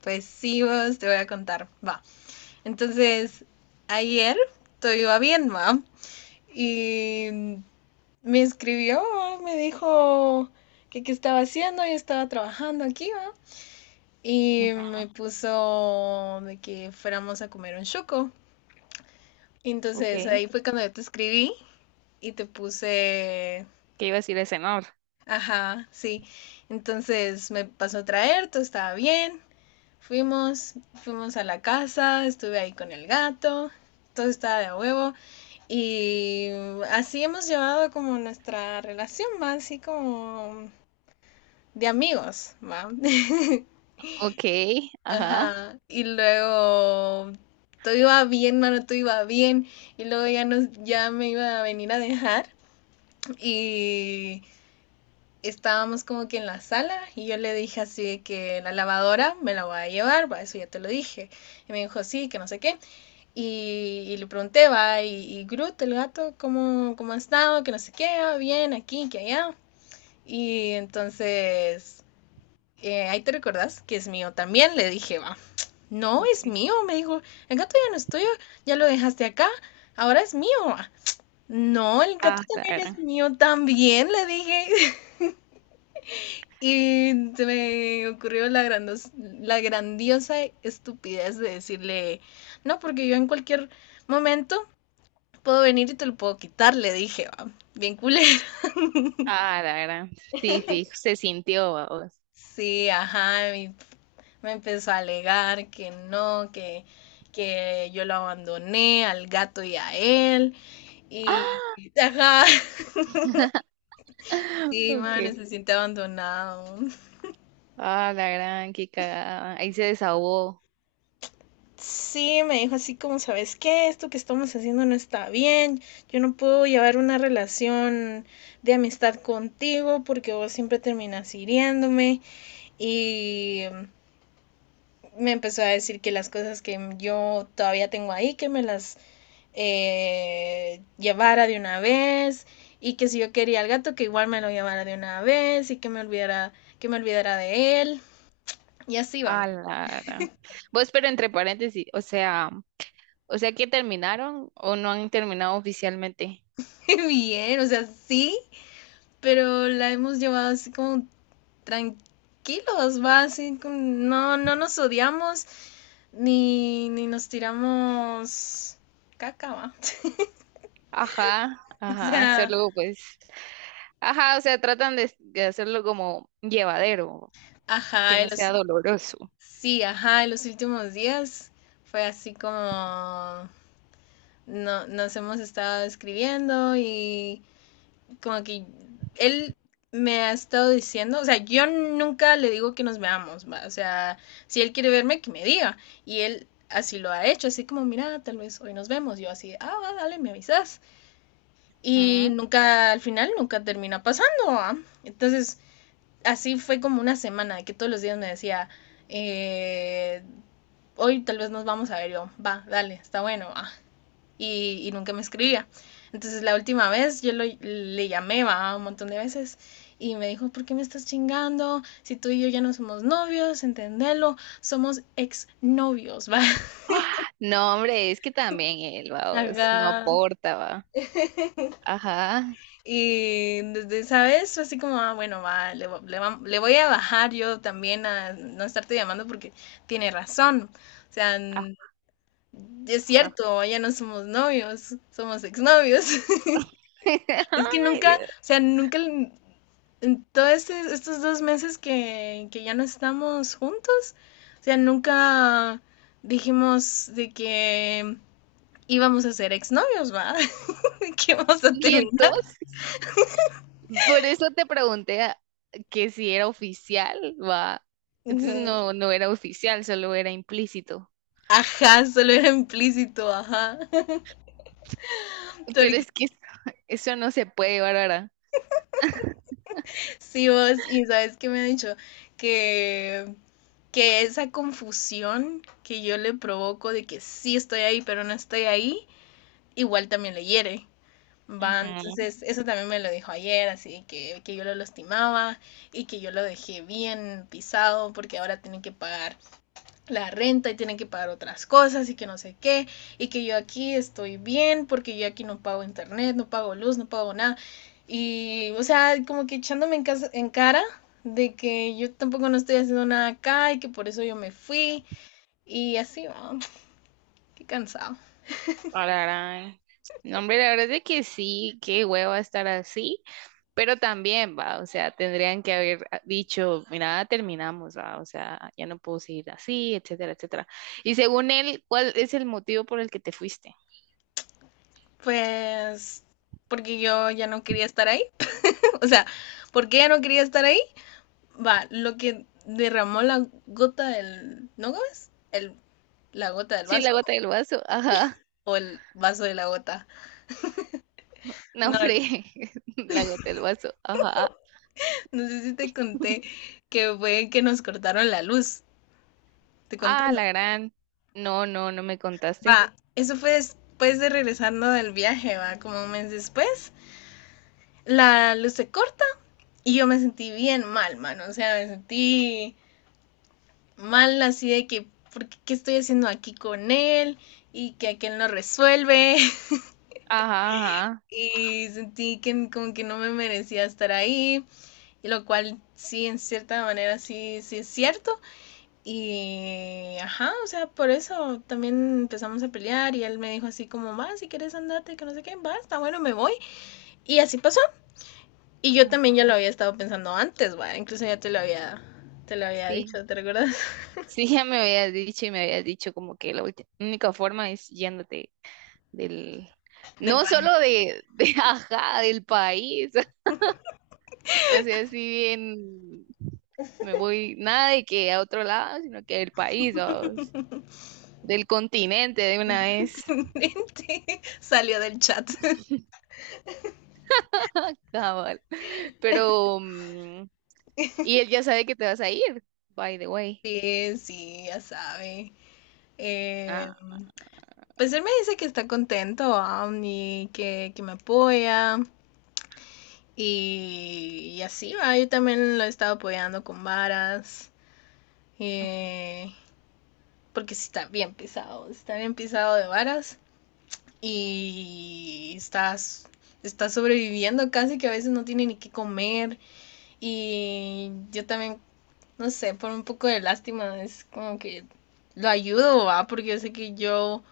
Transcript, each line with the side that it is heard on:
left: Pues sí, vos te voy a contar, va. Entonces, ayer todo iba bien, va. Y me escribió, va, me dijo que qué estaba haciendo, yo estaba trabajando aquí, va. Y
right: Ujú.
left: me puso de que fuéramos a comer un chuco. Y
right: Ok,
left: entonces
right: ¿qué
left: ahí fue cuando yo te escribí y te puse,
right: iba a decir ese amor?
left: ajá, sí. Entonces me pasó a traer, todo estaba bien. Fuimos a la casa, estuve ahí con el gato, todo estaba de a huevo y así hemos llevado como nuestra relación, más así como de amigos, ¿va?
right: Ok, ajá.
left: Ajá. Y luego todo iba bien, mano, todo iba bien. Y luego ya me iba a venir a dejar. Y estábamos como que en la sala y yo le dije así de que la lavadora me la voy a llevar, va, eso ya te lo dije. Y me dijo, sí, que no sé qué. Y le pregunté, va, y Groot, el gato, ¿cómo ha estado? Que no sé qué, ah, bien, aquí, que allá. Y entonces, ahí te recordás que es mío también, le dije, va. No,
right: Ok.
left: es mío, me dijo, el gato ya no es tuyo, ya lo dejaste acá, ahora es mío. Va". No, el gato
right: Ah, la
left: también es
right: gran.
left: mío, también, le dije. Y se me ocurrió la grandiosa estupidez de decirle, no, porque yo en cualquier momento puedo venir y te lo puedo quitar, le dije, va, bien culero.
right: Ah, la gran. Sí, sí, se sintió, vamos.
left: Sí, ajá, y me empezó a alegar que no, que yo lo abandoné al gato y a él. Y,
right: ¡Ah!
left: ajá, sí,
right: Ok.
left: man, se siente abandonado.
right: Ah, la gran, qué cagada. Ahí se desahogó.
left: Sí, me dijo así como, ¿sabes qué? Esto que estamos haciendo no está bien. Yo no puedo llevar una relación de amistad contigo porque vos siempre terminas hiriéndome. Y me empezó a decir que las cosas que yo todavía tengo ahí, que me las llevara de una vez. Y que si yo quería al gato, que igual me lo llevara de una vez y que me olvidara de él. Y así
right: Ah,
left: vamos.
right: la gran. Vos, pero entre paréntesis, o sea que terminaron o no han terminado oficialmente.
left: Bien, o sea, sí, pero la hemos llevado así como tranquilos, va, así, no, no nos odiamos ni, ni nos tiramos caca, va.
right: Ajá,
left: O
right: ajá,
left: sea,
right: solo pues. Ajá, o sea, tratan de hacerlo como llevadero, que
left: ajá,
right: no sea doloroso.
left: sí, ajá, en los últimos días fue así como no, nos hemos estado escribiendo y como que él me ha estado diciendo, o sea, yo nunca le digo que nos veamos, ¿va? O sea, si él quiere verme, que me diga. Y él así lo ha hecho, así como, mira, tal vez hoy nos vemos, yo así, ah, va, dale, me avisas. Y nunca, al final, nunca termina pasando, ¿va? Entonces, así fue como una semana que todos los días me decía, eh, hoy tal vez nos vamos a ver yo, va, dale, está bueno, va, y nunca me escribía. Entonces la última vez yo le llamé, ¿va? Un montón de veces y me dijo, ¿por qué me estás chingando? Si tú y yo ya no somos novios, entendelo, somos exnovios, va.
right: ¡Ah! No, hombre, es que también él, vamos, no
left: Acá.
right: aporta, va. Ajá.
left: Y desde esa vez fue así como, ah, bueno, va, voy a bajar yo también a no estarte llamando porque tiene razón. O sea, es
right: Ajá.
left: cierto, ya no somos novios, somos exnovios. Es que
right: Ay,
left: nunca,
right: Dios.
left: o sea, nunca en todos estos dos meses que ya no estamos juntos, o sea, nunca dijimos de que íbamos a ser exnovios, ¿va? De que íbamos a
right: Y
left: terminar.
right: entonces, por eso te pregunté que si era oficial, va. Entonces
left: Ujú.
right: no, no era oficial, solo era implícito.
left: Ajá, solo era implícito, ajá.
right: Pero
left: Porque
right: es que eso no se puede, Bárbara.
left: sí, vos, y sabes qué me ha dicho que, que esa confusión que yo le provoco de que sí estoy ahí, pero no estoy ahí, igual también le hiere. Va,
right: Ujú.
left: entonces eso también me lo dijo ayer, así que yo lo lastimaba y que yo lo dejé bien pisado porque ahora tienen que pagar la renta y tienen que pagar otras cosas y que no sé qué y que yo aquí estoy bien porque yo aquí no pago internet, no pago luz, no pago nada y o sea, como que echándome en, casa, en cara de que yo tampoco no estoy haciendo nada acá y que por eso yo me fui y así, va, qué cansado.
right: Ararán. No, hombre, la verdad es de que sí, qué hueva estar así. Pero también, va, o sea, tendrían que haber dicho, mira, terminamos, va, o sea, ya no puedo seguir así, etcétera, etcétera. Y según él, ¿cuál es el motivo por el que te fuiste?
left: Pues porque yo ya no quería estar ahí. O sea, porque ella no quería estar ahí. Va, lo que derramó la gota del. ¿No Gómez? La gota del
right: Sí, la
left: vaso.
right: gota del vaso, ajá.
left: O el vaso de la gota.
right: No,
left: No,
right: hombre, la gota del vaso, ajá.
left: no sé si te conté que fue que nos cortaron la luz. Te conté,
right: Ah, la
left: no.
right: gran. No, no, no me
left: Va,
right: contaste.
left: eso fue después de regresando del viaje, va, como un mes después. La luz se corta y yo me sentí bien mal, mano. O sea, me sentí mal así de que, ¿por qué, qué estoy haciendo aquí con él? Y que aquel no resuelve.
right: Ajá, ajá.
left: Y sentí que como que no me merecía estar ahí, y lo cual sí, en cierta manera sí, sí es cierto. Y ajá, o sea, por eso también empezamos a pelear y él me dijo así como, va, si quieres andarte, que no sé qué, va, está bueno, me voy. Y así pasó. Y yo también ya lo
right: Ajá.
left: había estado pensando antes, va, incluso ya te lo había
right: Sí,
left: dicho, ¿te recuerdas?
right: sí, ya me habías dicho y me habías dicho como que la única forma es yéndote del,
left: Del
right: no
left: país.
right: solo de ajá, del país. O sea, si bien me voy nada de que a otro lado, sino que del país o del continente de una vez.
left: Salió del chat.
right: Cabal. Pero, mm, y él ya sabe que te vas a ir, by the way.
left: Sí, sí, ya sabe. Eh,
right: Ah,
left: Pues él me dice que está contento, y que me apoya. Y así va, yo también lo he estado apoyando con varas.
right: ujú.
left: eh, Porque sí está bien pisado de varas. Y está, está sobreviviendo casi que a veces no tiene ni qué comer. Y yo también no sé, por un poco de lástima, es como que lo ayudo, ¿va? Porque yo sé que yo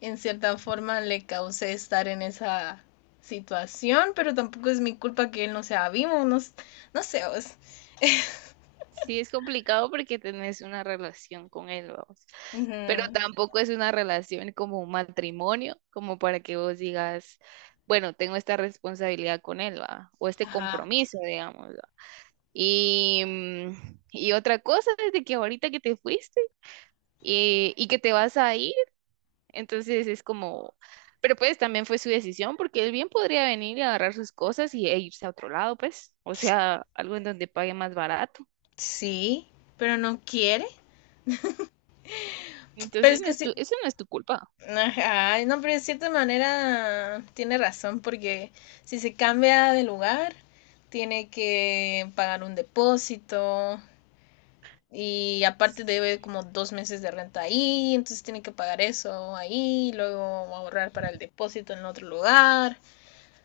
left: en cierta forma le causé estar en esa situación, pero tampoco es mi culpa que él no sea vivo, no, no sé, vos.
right: Sí, es complicado porque tenés una relación con él, vamos. Pero
left: Ujú.
right: tampoco es una relación como un matrimonio, como para que vos digas, bueno, tengo esta responsabilidad con él, va, o este
left: Ajá.
right: compromiso, digamos. Y otra cosa es de que ahorita que te fuiste y que te vas a ir, entonces es como, pero pues también fue su decisión porque él bien podría venir y agarrar sus cosas y, e irse a otro lado, pues, o sea, algo en donde pague más barato.
left: Sí, pero no quiere. Pero es
right: Entonces no
left: que
right: es
left: sí,
right: tu, eso no es tu culpa.
left: ajá, no, pero de cierta manera tiene razón, porque si se cambia de lugar, tiene que pagar un depósito, y aparte debe como dos meses de renta ahí, entonces tiene que pagar eso ahí, y luego ahorrar para el depósito en otro lugar.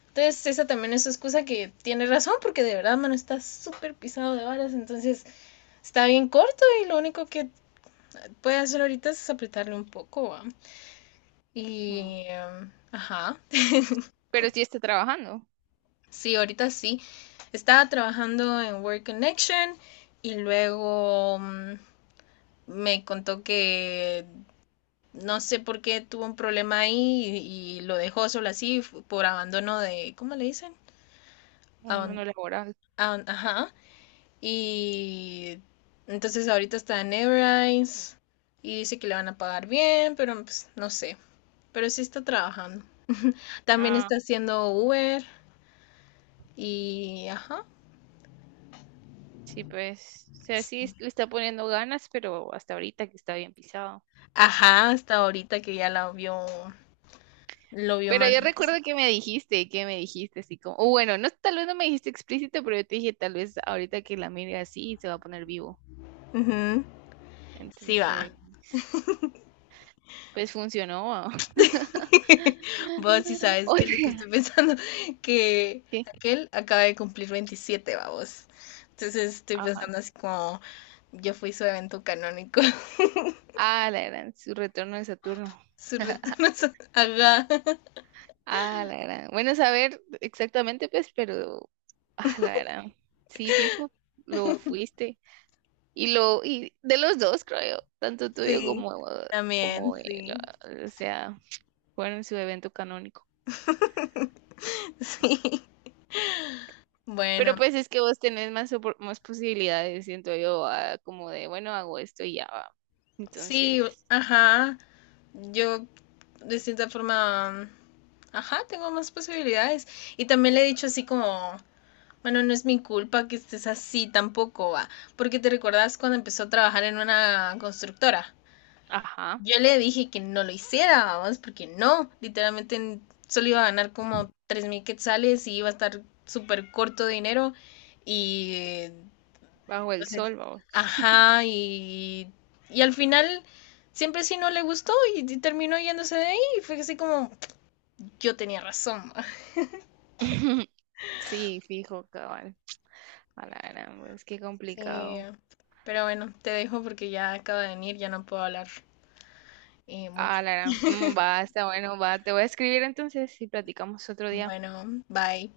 left: Entonces esa también es su excusa que tiene razón porque de verdad, mano, está súper pisado de varas, entonces está bien corto y lo único que puede hacer ahorita es apretarle un poco, ¿va?
right: Mm.
left: Y, ajá,
right: Pero sí está trabajando,
left: sí, ahorita sí. Estaba trabajando en Work Connection y luego me contó que no sé por qué tuvo un problema ahí y lo dejó solo así por abandono de, ¿cómo le dicen?
right: cuando
left: Aban-
right: no laboral.
left: ajá. Y entonces ahorita está en Everines y dice que le van a pagar bien, pero pues no sé. Pero sí está trabajando. También
right: Ah,
left: está haciendo Uber y ajá.
right: sí, pues, o sea, le está poniendo ganas, pero hasta ahorita que está bien pisado.
left: Ajá, hasta ahorita que ya la vio, lo vio
right: Pero
left: más.
right: yo recuerdo que me dijiste así como, o bueno, no, tal vez no me dijiste explícito, pero yo te dije, tal vez ahorita que la mire así se va a poner vivo.
left: Ujú. Sí
right: Entonces,
left: va.
right: pues funcionó.
left: Vos sí sabes
right: O
left: que lo que
right: sea,
left: estoy pensando, que
right: ¿qué?
left: aquel acaba de cumplir 27, vamos. Entonces estoy
right: Ajá.
left: pensando así como yo fui su evento canónico,
right: Ah, la gran, su retorno de Saturno.
left: su retorno a Ajá,
right: Ah, la gran. Bueno, saber exactamente, pues, pero, ah, la gran. Sí, fijo, lo fuiste. Y lo, y de los dos, creo yo, tanto tuyo
left: sí,
right: como,
left: también,
right: como,
left: sí,
right: el, o sea, fueron su evento canónico.
left: sí.
right: Pero
left: Bueno,
right: pues es que vos tenés más, más posibilidades, siento yo, como de, bueno, hago esto y ya va. Entonces,
left: sí, ajá, yo de cierta forma, ajá, tengo más posibilidades. Y también le he dicho así como... Bueno, no es mi culpa que estés así tampoco, va. Porque te recordás cuando empezó a trabajar en una constructora.
right: ajá,
left: Yo le dije que no lo hiciera, vamos, porque no. Literalmente solo iba a ganar como 3000 quetzales y iba a estar súper corto de dinero. Y.
right: bajo el
left: Entonces,
right: sol, vamos.
left: ajá, y. Y al final, siempre sí no le gustó y terminó yéndose de ahí. Y fue así como, yo tenía razón. Va.
right: Sí, fijo, cabal. A la gran, pues qué
left: Sí.
right: complicado.
left: Pero bueno, te dejo porque ya acaba de venir, ya no puedo hablar.
right: A
left: Mucho.
right: la gran. Mm, va, está bueno, va. Te voy a escribir entonces y platicamos otro día.
left: Bueno, bye.